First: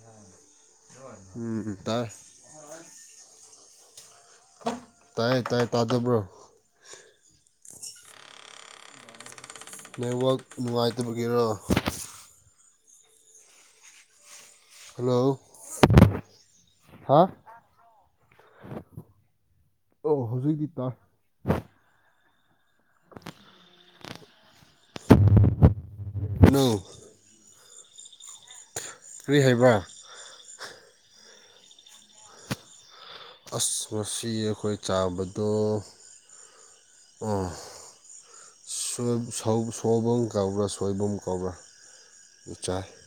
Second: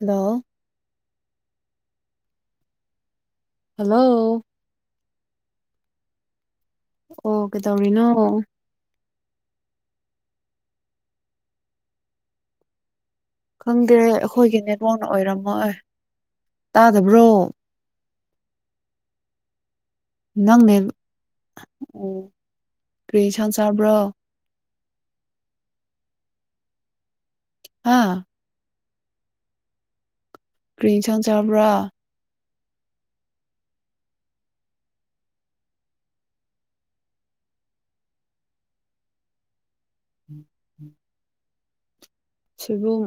hello ꯎꯝꯇ hello ꯇꯥꯏꯌꯦ ꯇꯥꯏꯌꯦ ꯇꯥꯖꯕ꯭ꯔꯣ ꯑꯣ ꯀꯦ ꯇꯧꯔꯤꯅꯣ ꯅꯦꯠꯋꯥꯛ ꯅꯨꯡꯉꯥꯏꯇꯕꯒꯤꯔꯣ ꯈꯪꯗꯦ ꯑꯩꯈꯣꯏꯒꯤ ꯅꯦꯠꯋꯥꯛꯅ ꯍꯜꯂꯣ ꯑꯣꯏꯔꯝꯃꯣꯏ ꯍꯥ ꯇꯥꯗꯕ꯭ꯔꯣ ꯑꯣ ꯍꯧꯖꯤꯛꯇꯤ ꯅꯪꯅꯦ ꯇꯥꯏ ꯑꯣ ꯀꯔꯤ ꯁꯪꯁꯥꯕ꯭ꯔꯣ ꯅꯧ ꯑꯥ ꯀꯔꯤ ꯍꯥꯏꯕ ꯀ꯭ꯔꯤꯁꯟ ꯆꯕ꯭ꯔꯥ ꯑꯁ ꯉꯁꯤ ꯑꯩꯈꯣꯏ ꯆꯥꯕꯗꯣ ꯑ ꯁ ꯁ ꯁꯣꯕꯝ ꯀꯧꯕ꯭ꯔꯥ ꯁꯣꯏꯕꯨꯝ ꯀꯧꯕ꯭ꯔꯥ ꯆꯥꯏ ꯁꯣꯏꯕꯨꯝ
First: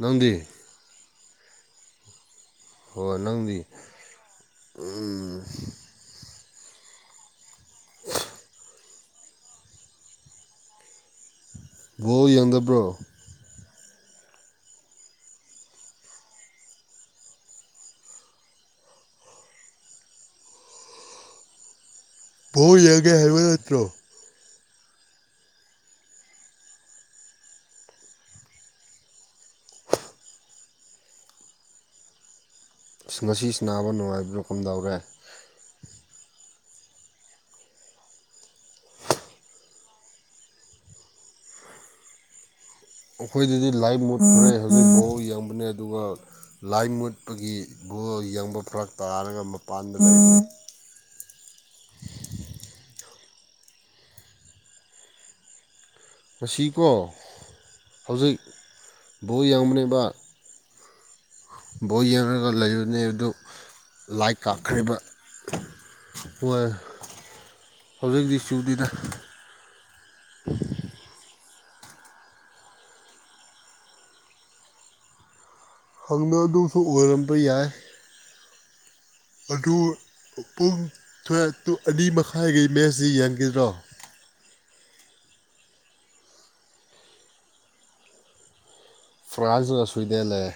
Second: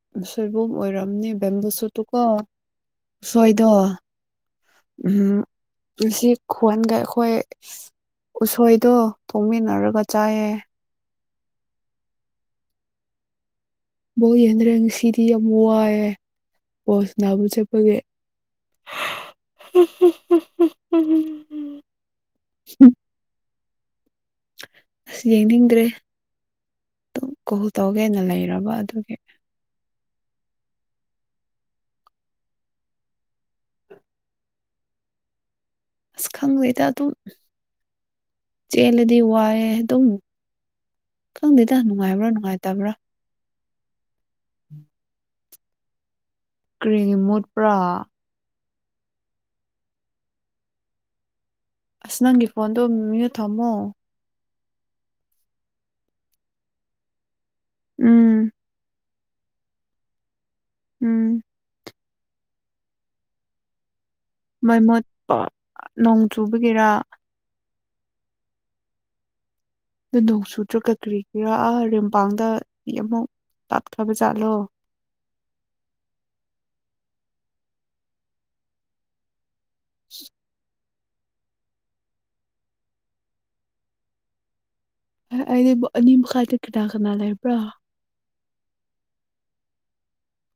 ꯅꯪꯗꯤ ꯁꯣꯏꯕꯨꯝ ꯑꯣꯏꯔꯝꯅꯤ ꯕꯦꯝꯕꯨ ꯁꯠꯇꯨꯀꯣ ꯍꯣꯏ ꯅꯪꯗꯤ ꯁꯣꯏꯗ ꯎꯝ ꯈꯣꯟꯒ ꯑꯩꯈꯣꯏ ꯎꯁꯣꯏꯗꯣ ꯇꯣꯡꯃꯤꯟꯅꯔꯒ ꯆꯥꯏꯌꯦ ꯚꯣ ꯌꯗꯕ꯭ꯔꯣ ꯕꯣ ꯌꯦꯟꯗ꯭ꯔꯦ ꯉꯁꯤꯗꯤ ꯌꯥꯝ ꯋꯥꯏꯑꯦ ꯕꯁ ꯅꯥꯕꯨ ꯆꯠꯄꯒꯦ ꯎꯝ ꯌꯥꯡꯒꯦ ꯍꯥꯏ ꯅꯠꯇ꯭ꯔꯣ ꯑꯁ ꯌꯦꯡꯅꯤꯡꯗ꯭ꯔꯦ ꯑꯗꯨꯝ ꯀꯣꯜ ꯇꯧꯒꯦꯅ ꯂꯩꯔꯕ ꯑꯗꯨꯒꯤ ꯑ ꯃꯁꯤꯁꯤ ꯅꯥꯕ ꯅꯨꯡꯉꯥꯏꯕ꯭ꯔ ꯀꯝꯗꯧꯔꯦ ꯈꯪꯉꯨꯦꯗ ꯑꯗꯨꯝ ꯆꯦꯜꯂꯗꯤ ꯋꯥꯏꯑꯦ ꯑꯗꯨꯝ ꯈꯪꯗꯦꯗ ꯅꯨꯡꯉꯥꯏꯕ꯭ꯔꯥ ꯅꯨꯡꯉꯥꯏꯇꯕ꯭ꯔꯥ ꯑꯩꯈꯣꯏꯗꯗꯤ ꯂꯥꯏꯚ ꯃꯨꯠ ꯈꯔꯦ ꯍꯧꯖꯤꯛꯐꯥꯎ ꯌꯦꯡꯕꯅꯦ ꯑꯗꯨꯒ ꯂꯥꯏ ꯀꯔꯤꯒꯤ ꯃꯨꯠꯄ꯭ꯔꯥ ꯃꯨꯠꯄꯒꯤꯕꯨ ꯌꯦꯡꯕ ꯐꯔꯛ ꯇꯥꯔꯒ ꯃꯄꯥꯟꯗ ꯂꯩ ꯑꯁ ꯅꯪꯒꯤ ꯐꯣꯟꯗꯣ ꯃꯤꯅ ꯊꯝꯃꯣ ꯉꯁꯤꯀꯣ ꯎꯝ ꯍꯧꯖꯤꯛ ꯕꯣ ꯌꯦꯡꯕꯅꯦꯕ ꯎꯝ ꯕꯣ ꯌꯦꯡꯂꯡꯉꯒ ꯂꯩꯕꯅꯤ ꯑꯗꯨ ꯂꯥꯏ ꯃꯩ ꯀꯥꯞꯈ꯭ꯔꯤꯕ ꯃꯨꯠꯄ ꯅꯣꯡ ꯍꯧꯖꯤꯛ ꯆꯨꯕꯒꯤꯔ ꯍꯧꯗꯤꯁꯨꯨꯛꯇꯤꯗ ꯅ ꯅꯣꯡ ꯁꯨꯗ꯭ꯔꯣ ꯀꯀ꯭ꯔꯤ ꯏꯔꯥ ꯔꯤꯨꯝꯄꯥꯡꯗ ꯑꯃꯨꯛ ꯇꯞꯈ꯭ꯔꯕꯖꯥꯠꯂꯣ ꯍꯪꯅꯗꯨꯁꯨ ꯑꯣꯏꯔꯝꯕ ꯌꯥꯏ ꯑꯗꯨ ꯄꯨꯡ ꯊ ꯑꯅꯤ ꯃꯈꯥꯏꯒꯤ ꯃꯦꯁꯁꯤ ꯌꯦꯟꯒꯗ꯭ꯔꯣ ꯑꯗꯤ ꯑꯅꯤꯝ ꯈꯥꯏꯇ ꯀꯅꯥ ꯀꯅꯥ ꯂꯩꯦ ꯄꯨ꯭ꯔꯥ ꯐ꯭ꯔꯥꯟꯁ ꯑꯁꯕꯤꯗ ꯂꯩ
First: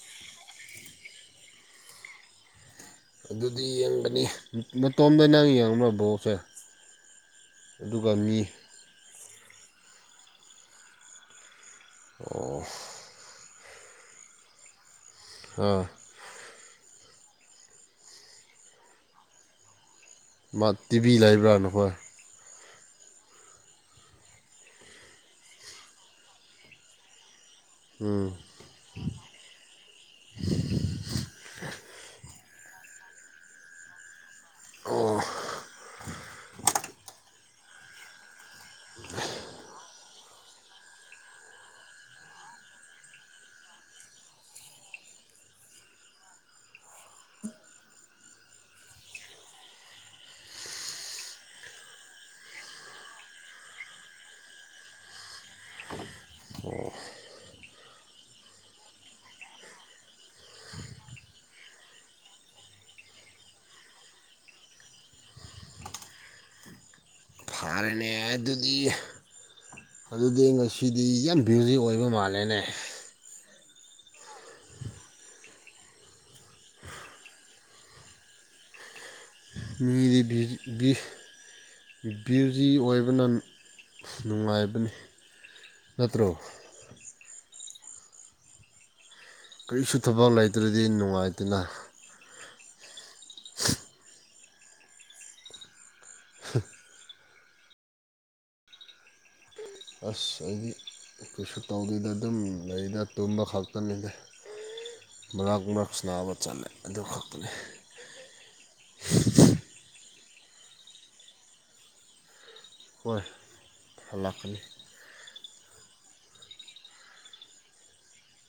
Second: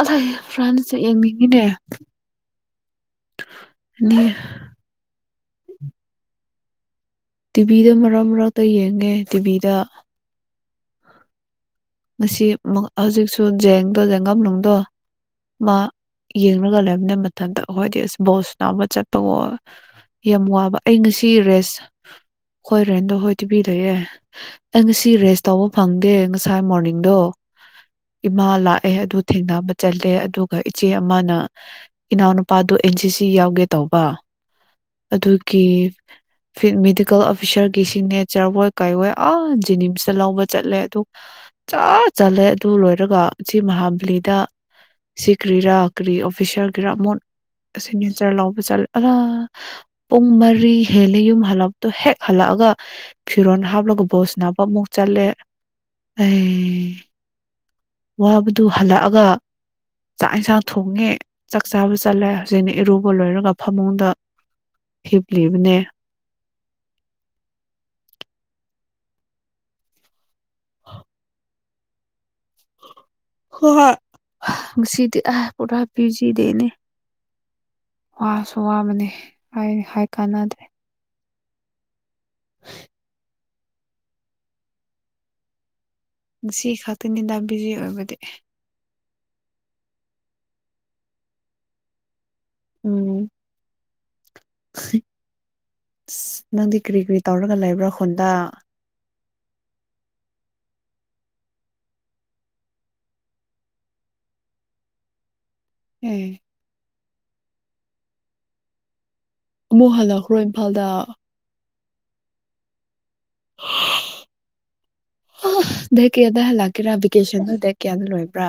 ꯑ ꯐ꯭ꯔꯥꯟ ꯌꯦꯡꯅꯤꯡꯉꯤꯅꯦ ꯑꯗꯨꯗꯤ ꯌꯦꯡꯒꯅꯤ ꯃꯇꯣꯝꯗ ꯅꯪ ꯌꯦꯡꯕ ꯕꯣꯛꯁꯦ ꯇꯤꯚꯤꯗ ꯃꯔꯛ ꯃꯔꯛꯇ ꯌꯦꯡꯉꯦ ꯇꯤꯚꯤꯗ ꯉ ꯍꯧꯖꯤꯛꯁꯨ ꯖꯦꯡꯗꯣ ꯖꯦꯡꯒꯝꯅꯨꯡꯗꯣ ꯃꯥ ꯑꯥ ꯌꯦꯡ ꯒ ꯂꯩꯕꯅꯦ ꯃꯇꯝꯊꯗ ꯑꯩꯈꯣꯏꯗꯤ ꯑꯁ ꯕꯣꯁ ꯅꯥ ꯑꯃ ꯆꯠꯄꯒꯣ ꯌꯥꯝ ꯃꯥ ꯋꯥꯕ ꯑꯩ ꯇꯤꯚꯤ ꯉꯁꯤ ꯂꯩꯕ꯭ꯔꯥ ꯔꯦꯁ ꯅꯈꯣꯏ ꯍꯣꯏ ꯔꯦꯟꯗꯣ ꯍꯣꯏ ꯊꯤꯕꯤꯗꯑꯦ ꯑꯩ ꯉꯁꯤ ꯔꯦꯁ ꯇꯧꯕ ꯐꯪꯗꯦ ꯉꯁꯥꯏ ꯃꯣꯔꯅꯤꯡꯗꯣ [unintelligible] ꯏꯃꯥ ꯂꯥꯛꯑꯦ ꯑꯗꯨ ꯊꯦꯡꯅꯕ ꯆꯜꯂꯦ ꯑꯗꯨꯒ ꯏꯆꯦ ꯑꯃꯅ ꯏꯅꯥꯎꯅꯨ ꯄꯥꯗꯨꯣ ꯑꯦꯟ ꯁꯤ ꯁꯤ ꯌꯥꯎꯒꯦ ꯇꯧꯕ ꯑꯣ ꯑꯗꯨꯒꯤ ꯃꯦꯗꯤꯀꯦꯜ ꯑꯣꯐꯤꯁꯔꯒꯤ ꯁꯤꯒꯅꯦꯆꯔ ꯍꯣꯏ ꯀꯥꯏꯋꯣꯏ ꯑ ꯖꯤꯅꯤꯝꯁꯇ ꯂꯧꯕ ꯆꯠꯂꯦ ꯑꯗꯨ ꯆ ꯆꯠꯂꯦ ꯑꯗꯨ ꯂꯣꯏꯔꯒ ꯎꯆ ꯃꯍꯥꯕꯂꯤꯗ ꯁꯤ ꯀ꯭ꯔꯤꯔꯥ ꯀ꯭ꯔꯤ ꯑꯣꯐꯤꯁꯥꯔꯒꯤꯔꯥ ꯃꯣꯟ ꯁꯤꯅꯦꯆꯔ ꯂꯧꯕ ꯆꯠꯂ ꯑ ꯄꯨꯡ ꯃꯔꯤ ꯍꯦꯂ ꯌꯨꯝ ꯍꯜꯂꯛꯄꯗꯣ ꯍꯦꯛ ꯍꯜꯂꯛ ꯍꯥꯑꯒ ꯐꯤꯔꯣꯟꯜ ꯍꯥꯞꯂꯒ ꯕꯣꯁ ꯅꯥꯅꯕ ꯑꯃꯨꯛ ꯆꯠꯂꯦ ꯑꯩ ꯋꯥꯕꯗꯨ ꯍꯜꯂꯛꯑꯒ ꯆꯥꯛ ꯏꯟꯁꯥꯡ ꯊꯣꯡꯉꯦ ꯆꯥꯛ ꯆꯥꯕ ꯆꯠꯂꯦ ꯍꯧꯖꯤꯛꯅ ꯏꯔꯨꯕ ꯂꯣꯏꯔꯒ ꯐꯃꯨꯡꯗ ꯍꯤꯞꯂꯤꯞꯅꯦ ꯁꯥꯔꯅꯦ ꯑꯗꯨꯗꯤ ꯑꯗꯨꯗꯤ ꯉꯁꯤꯗꯤ ꯌꯥꯝ ꯕ꯭ꯌꯨꯖꯤꯛ ꯑꯣꯏꯕ ꯃꯥꯜꯂꯦꯅꯦ ꯍ ꯍꯥ ꯉꯁꯤꯗꯤ ꯑ ꯄꯨꯔꯥ ꯐꯖꯤ ꯗꯦꯅꯦ ꯋꯥꯁꯨ ꯋꯥꯕꯅꯦ ꯑꯩ ꯍꯥꯏ ꯃꯤꯗꯤ ꯀꯥꯟꯅꯗ꯭ꯔꯦ ꯕ꯭ꯌꯨꯖꯤ ꯑꯣꯏꯕꯅ ꯅꯨꯡꯉꯥꯏꯕꯅꯤ ꯅꯠꯇ꯭ꯔꯣ ꯉꯁꯤ ꯈꯛꯇꯅꯤꯗ ꯕꯤꯖꯤ ꯑꯣꯏꯕꯗꯤ ꯀꯔꯤꯁꯨ ꯊꯕꯛ ꯂꯩꯇ꯭ꯔꯗꯤ ꯅꯨꯡꯉꯥꯏꯇꯅ ꯎꯝ ꯑꯁ ꯅꯪꯗꯤ ꯀꯔꯤ ꯀꯔꯤ ꯇꯧꯔꯒ ꯂꯩꯕ꯭ꯔꯥ ꯈꯨꯣꯟꯗ ꯑꯁ ꯑꯩꯗꯤ ꯀꯩꯁꯨ ꯇꯧꯗꯣꯏꯗ ꯑꯗꯨꯝ ꯂꯩꯗ ꯇꯨꯝꯕ ꯈꯛꯇꯅꯤꯗ ꯃꯔꯛ ꯑꯦ ꯃꯔꯛꯁꯅꯥꯕ ꯆꯠꯂꯦ ꯑꯗꯨ ꯈꯛꯇꯅꯤ ꯑꯃꯨꯛ ꯍꯜꯂꯛꯈ꯭ꯔꯣ ꯏꯝꯐꯥꯜꯗ ꯍꯣꯏ ꯂꯥꯛꯀꯅꯤ ꯗꯦ ꯀꯌꯥꯗ ꯍꯜꯂꯥꯛꯀꯦꯔꯥ ꯚꯦꯀꯦꯁꯟꯗꯣ ꯗ ꯀꯌꯥꯗ ꯂꯣꯏꯕ꯭ꯔꯥ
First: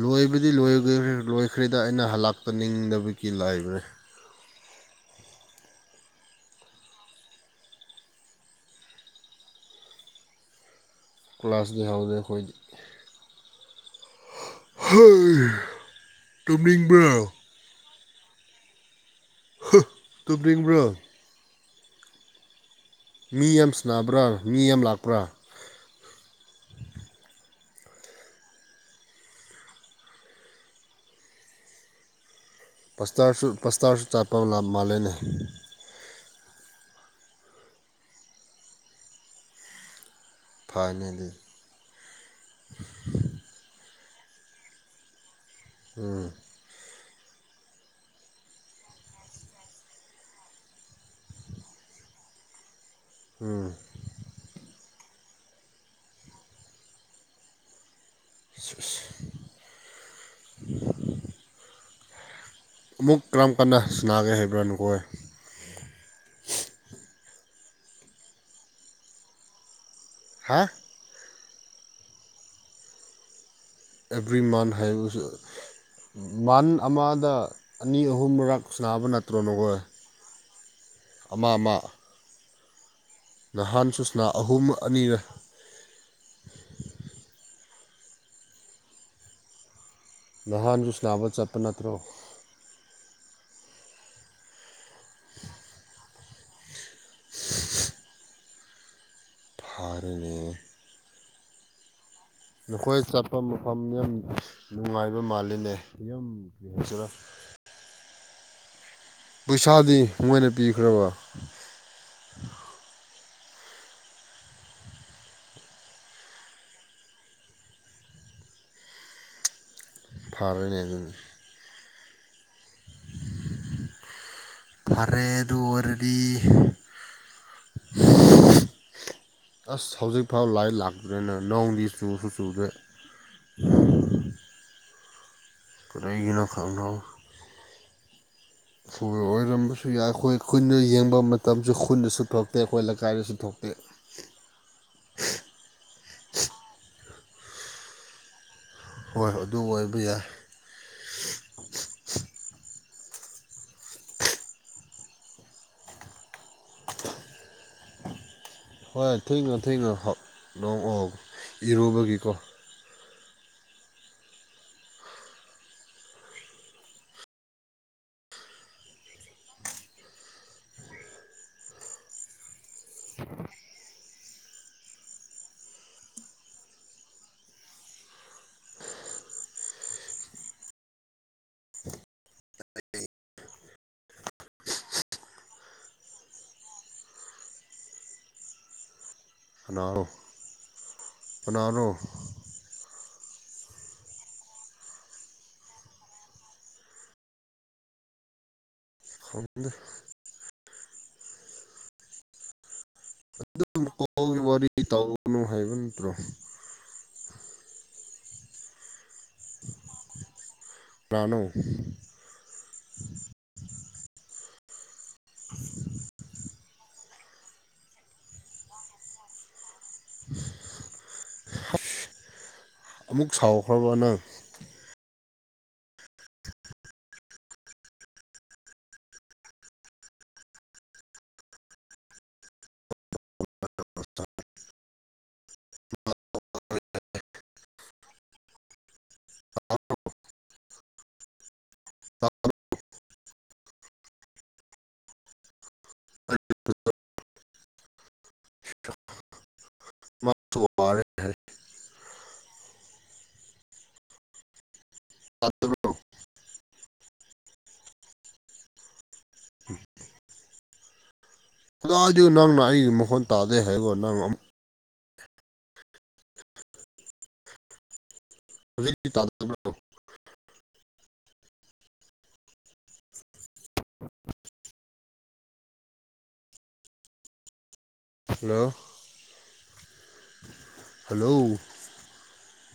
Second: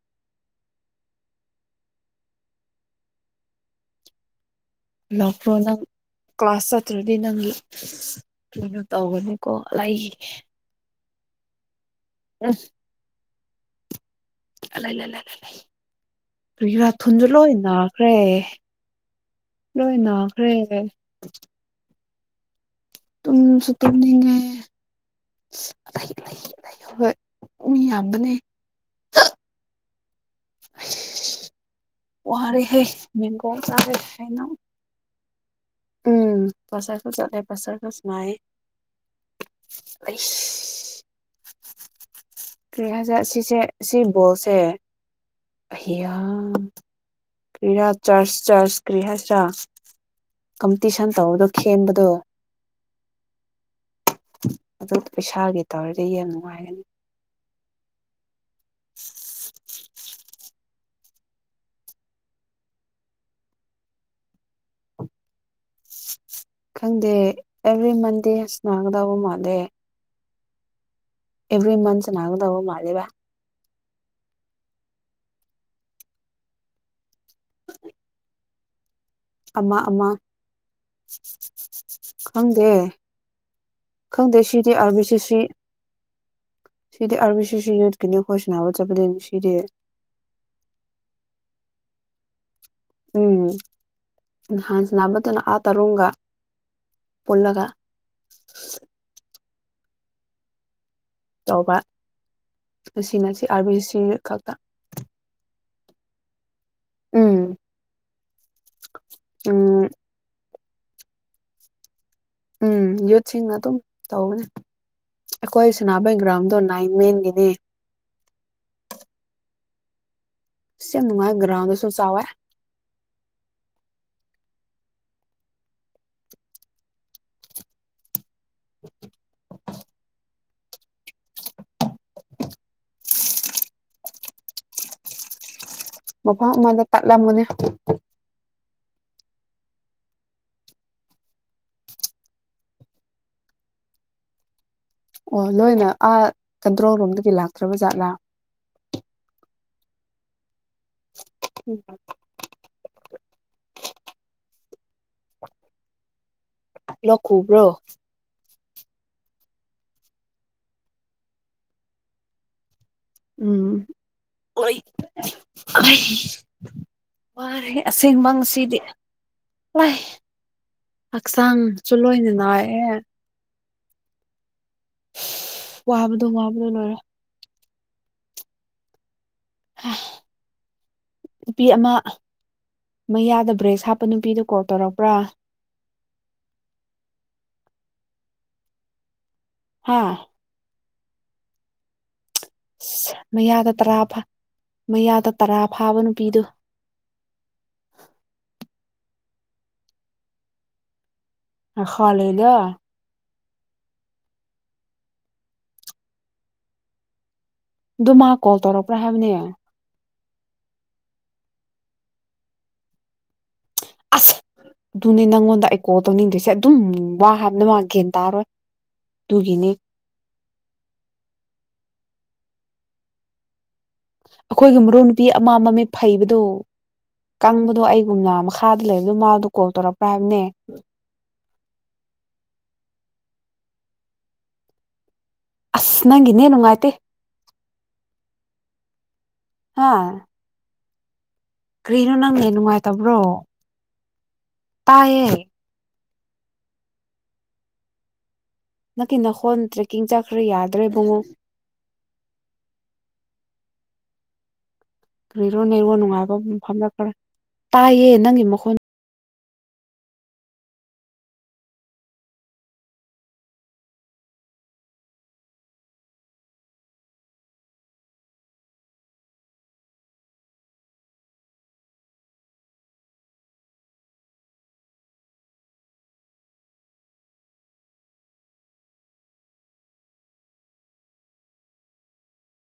ꯂꯣꯏꯕꯗꯤ ꯂ ꯂꯣꯏꯈ꯭ꯔꯦꯗ ꯑꯩꯅ ꯍꯜꯂꯥꯛꯄꯅꯤꯡꯗꯕꯒꯤ ꯂꯥꯏꯕꯅꯤ ꯂꯥꯛꯎꯟ ꯀ꯭ꯂꯥꯁ ꯆꯠꯇ꯭ꯔꯗꯤ ꯅꯪꯒꯤ ꯀꯩꯅꯣ ꯇꯧꯒꯅꯤꯀꯣ ꯑꯩꯒꯤ ꯀ꯭ꯂ ꯀ꯭ꯂꯥꯁꯒꯤ ꯍꯥꯎꯗ ꯑꯩꯈ ꯔꯥꯊꯨꯟꯁꯨ ꯇꯨꯝꯅꯤꯡꯕ꯭ꯔꯣ ꯂꯣꯏ ꯅꯥꯈ꯭ꯔꯦ ꯂꯣꯏ ꯅꯥꯈ꯭ꯔꯦ ꯇꯨꯝꯅꯤꯡꯕ꯭ꯔꯣ ꯃꯤ ꯌꯥꯝ ꯁꯅꯥꯕ꯭ꯔꯥ ꯇꯁꯨꯇꯅꯤꯉꯣꯏ ꯃꯤ ꯌꯥꯝ ꯂꯥꯛꯄ꯭ꯔꯥ ꯃꯤ ꯌꯥꯝꯌꯥꯝꯕꯅꯦ ꯑꯣꯔꯔꯤ ꯍꯩ ꯄꯁꯇꯥꯔꯁꯨ ꯃꯦꯡꯒꯣꯟ ꯄꯁꯇꯥꯔꯁꯨ ꯆꯠꯄ ꯇꯔꯥꯏꯅ ꯃꯥꯜꯂꯦꯅꯦ ꯎꯝ ꯄꯁꯔꯒ ꯆꯂꯦ ꯄꯁꯔꯒꯁ ꯃꯥꯥꯏ ꯐꯥꯏꯅꯦꯜꯂꯤ ꯀꯔꯤꯍꯖꯠ ꯁꯤꯁꯦ ꯁꯤ ꯕꯣꯜꯁꯦ ꯑꯤꯌꯥ ꯀ꯭ꯔꯤꯌꯥ ꯆꯔꯆ ꯆꯔꯆ ꯀ꯭ꯔꯤꯍ ꯁ ꯀꯝꯄꯤꯇꯤꯁꯟ ꯇꯧꯔꯗꯣ ꯈꯦꯟꯕꯗꯣ ꯑꯗꯨ ꯄꯩꯁꯥꯒꯤ ꯇꯧꯔꯗꯤ ꯌꯥꯝ ꯅꯨꯡꯉꯥꯏꯒꯅꯤ ꯑꯃꯨꯛ ꯀꯔꯝ ꯀꯟꯅ ꯁꯅꯥꯒꯦ ꯍꯥꯏꯕ꯭ꯔꯥꯅꯨ ꯀꯣꯏ ꯈꯪꯗꯦ ꯑꯦꯕ꯭ꯔꯤ ꯃꯟꯗꯦꯁꯅꯥꯒꯗꯕ ꯃꯥꯟꯗꯦ ꯍꯥ ꯑꯦꯕ꯭ꯔꯤ ꯃꯟꯁꯅꯅꯥꯒꯗꯕ ꯃꯥꯦꯕ ꯑꯦꯕ꯭ꯔꯤ ꯃꯟꯊ ꯍꯥꯏ ꯟ ꯑꯃꯗ ꯑꯅꯤ ꯑꯍꯨꯝ ꯃꯔꯛ ꯁꯕ ꯅ ꯑꯃ ꯑꯃ ꯑꯃ ꯑꯃ ꯈꯪꯗꯦ ꯅꯍꯥꯟꯁꯨ ꯁꯅꯥ ꯈꯪꯗꯦ ꯑꯍꯨꯝ ꯁꯤꯗꯤ ꯑꯔꯕꯤ ꯑꯅꯤꯔ ꯁꯤꯗꯤ ꯑꯔꯕꯤ ꯁꯤꯦꯁꯔꯤ ꯅꯦ ꯈꯣꯏꯁꯅꯥꯅꯕ ꯆꯠꯄꯗꯤ ꯅꯨꯡꯁꯤꯗꯤꯦ ꯅꯍꯥꯟꯁꯨꯁ ꯅꯥꯕ ꯆꯠꯄ ꯅꯠꯇ꯭ꯔꯣ ꯎꯝꯍꯥꯟꯁꯤ ꯑꯃꯗꯨꯅ ꯑꯥ ꯇꯔꯨꯨꯝꯒ ꯄꯨꯜꯂꯒꯥ ꯐꯥꯔꯦꯅꯦ ꯇꯧꯕ ꯅꯈꯣꯏ ꯉꯁꯤꯅ ꯆꯠꯄ ꯁꯤ ꯑꯥꯔ ꯃꯐꯝ ꯕꯤ ꯁꯤ ꯌꯥꯝ ꯈꯛꯇ ꯅꯨꯡꯉꯥꯏꯕ ꯃꯥꯜꯂꯤꯅꯦ ꯌꯥꯝ ꯁꯤꯅ ꯎꯝ ꯎꯝ ꯄꯩꯁꯥꯗꯤ ꯃꯣꯏꯅ ꯄꯤꯈ꯭ꯔꯕ ꯁꯤꯡꯅ ꯑꯗꯨꯝ ꯇꯧꯕꯅꯤ ꯑꯩꯈꯣꯏ ꯁꯅꯥꯃꯍꯤ ꯒ꯭ꯔꯥꯎꯟꯗꯣ ꯅꯥꯏꯟ ꯃꯦꯟꯒꯤꯗꯤ ꯐꯔꯦꯅꯦ ꯁ ꯌꯥꯝ ꯑꯗꯨꯅ ꯅꯨꯉꯏ ꯒ꯭ꯔꯥꯎꯒꯁꯨ ꯆꯥꯎ ꯋꯦ ꯐꯔꯦ ꯑꯗꯨꯑꯣꯏꯔꯗꯤ ꯑꯁ ꯍꯧꯖꯤꯛ ꯐꯥꯎ ꯂꯥꯏꯔꯤ ꯂꯥꯛꯇ꯭ꯔꯦꯅ ꯅꯣꯡꯗꯤ ꯆꯨꯁꯨ ꯆꯨꯗꯦ [unintelligible] ꯀꯔꯤꯒꯤꯅꯣ ꯃꯐꯝ ꯑꯃꯗ ꯈꯪꯗꯦ ꯇꯠꯂꯝꯃꯅꯦ ꯁꯨ ꯌꯥꯏ ꯑꯩꯈꯣꯏ ꯈꯨꯟꯅ ꯌꯦꯡꯕ ꯃꯇꯝꯁꯨ ꯈꯨꯟꯗꯁꯨ ꯊꯣꯛꯇꯦ ꯑꯩꯈꯣꯏ ꯂꯩꯀꯥꯏꯗꯁꯨ ꯊꯣꯛꯇꯦ ꯑꯣ ꯂꯣꯏꯅ ꯑꯥ ꯀꯟꯇ꯭ꯔꯣꯜ ꯔꯨꯝꯗꯒꯤ ꯂꯥꯛꯇ꯭ꯔꯕ ꯖꯥꯠꯂꯥ ꯍꯣꯏꯣꯏ ꯑꯗꯨ ꯑꯣꯏꯕ ꯌꯥꯏ [unintelligible] ꯂꯛꯈꯨꯕ꯭ꯔꯣ ꯍꯣꯏ ꯊꯨꯏꯉꯣ ꯊꯨꯏꯉꯣ ꯈ ꯅꯣꯡ ꯑꯣ ꯏꯔꯨꯕꯒꯤꯀꯣ ꯎꯝ ꯑꯣꯏ [unintelligible] ꯋꯥꯔꯦ ꯑꯁꯦꯡꯕꯁꯤꯗꯤ ꯂꯥꯏ ꯍꯛꯆꯥꯡꯁꯨꯂꯣꯏꯅꯤꯅ ꯑꯦ ꯋꯥꯕꯗꯣ ꯋꯥꯕꯗꯣ ꯂꯣꯏꯔꯦ ꯅꯨꯄꯤ ꯑꯃ ꯃꯌꯥꯗ ꯕ꯭ꯔꯦꯁ ꯍꯥꯞꯄ ꯅꯨꯄꯤꯗꯨ ꯀꯣꯜ ꯇꯧꯔꯛꯄ꯭ꯔꯥ ꯍꯥ ꯑꯣ ꯀꯅꯥꯅꯣ ꯑꯁ ꯃꯌꯥꯗ ꯇꯔꯥ ꯃꯌꯥꯗ ꯇꯔꯥ ꯐꯥꯕ ꯅꯨꯄꯤꯗꯨ [inaudible] ꯈꯪꯗꯦ ꯑ ꯍ ꯂꯩꯗ ꯑꯗꯨꯝ ꯀꯣꯜꯒꯤ ꯋꯥꯔꯤ ꯇꯧꯒꯅꯨ ꯍꯥꯏꯕ ꯅꯠꯇ꯭ꯔꯣ ꯑꯗꯨ ꯃꯥ ꯀꯣꯜ ꯇꯧꯔꯛꯄ꯭ꯔꯥ ꯍꯥꯏꯕꯅꯦ ꯄ꯭ꯂꯥꯅꯣ ꯑꯁ ꯑꯗꯨꯅꯦ ꯅꯪꯉꯣꯟꯗ ꯑꯩꯀꯣ ꯇꯧꯅꯤꯡꯗꯣꯏꯁꯦ ꯑꯗꯨꯝ ꯋꯥ ꯍꯥꯕꯅ ꯃꯥ ꯒꯦꯟ ꯇꯥꯔꯣꯏ ꯇꯨꯒꯤꯅꯤ ꯑꯃꯨꯛ ꯁꯥꯎꯈ꯭ꯔꯕ ꯅꯪ ꯑꯩꯈꯣꯏꯒꯤ ꯃꯔꯨꯞ ꯅꯨꯄꯤ ꯑꯃ ꯃꯃꯤꯠ ꯐꯩꯕꯗꯣ ꯀꯪꯕꯗꯣ ꯑꯩꯒꯨꯝꯅ ꯃꯈꯥꯗ ꯂꯩꯕꯗꯨ ꯃꯥꯗꯣ ꯀꯣꯜ ꯇꯧꯔꯛꯄ꯭ꯔꯥ ꯍꯥꯏꯕꯅꯦ [inaudible] ꯑꯁ ꯅꯪꯒꯤꯅꯦ ꯅꯨꯡꯉꯥꯏꯇꯦ ꯍꯥꯥ ꯀꯔꯤꯅꯣ ꯅꯪ ꯅꯦꯠ ꯅꯨꯡꯉꯥꯏ ꯇꯕ꯭ꯔꯣ ꯇꯥꯏꯌꯦ ꯅꯪꯀꯤ ꯅꯈꯣꯟ ꯇ꯭ꯔꯦꯛꯀꯤꯡ ꯆꯠꯈ꯭ꯔꯦ ꯃꯥꯁꯨ ꯋꯥꯔꯦ ꯌꯥꯗ꯭ꯔꯦꯕꯨꯡꯉꯣ ꯍꯥꯏ ꯂꯩꯔꯣ ꯅꯦꯔꯣ ꯅꯨꯡꯉꯥꯏꯕ ꯐꯝꯂꯛꯈ꯭ꯔꯦ ꯇꯥꯏꯌꯦ ꯅꯪꯒꯤ ꯃꯈꯣꯟ ꯍꯗꯥ ꯑꯗꯨ ꯅꯪꯅ ꯑꯩꯒꯤ ꯃꯈꯣꯟ ꯇꯥꯗꯦ ꯍꯥꯏꯕꯣ ꯅꯪ ꯑꯃꯨꯛ ꯍꯧꯖꯤꯛ [unintelligible] ꯍꯂꯣ ꯍꯂꯣ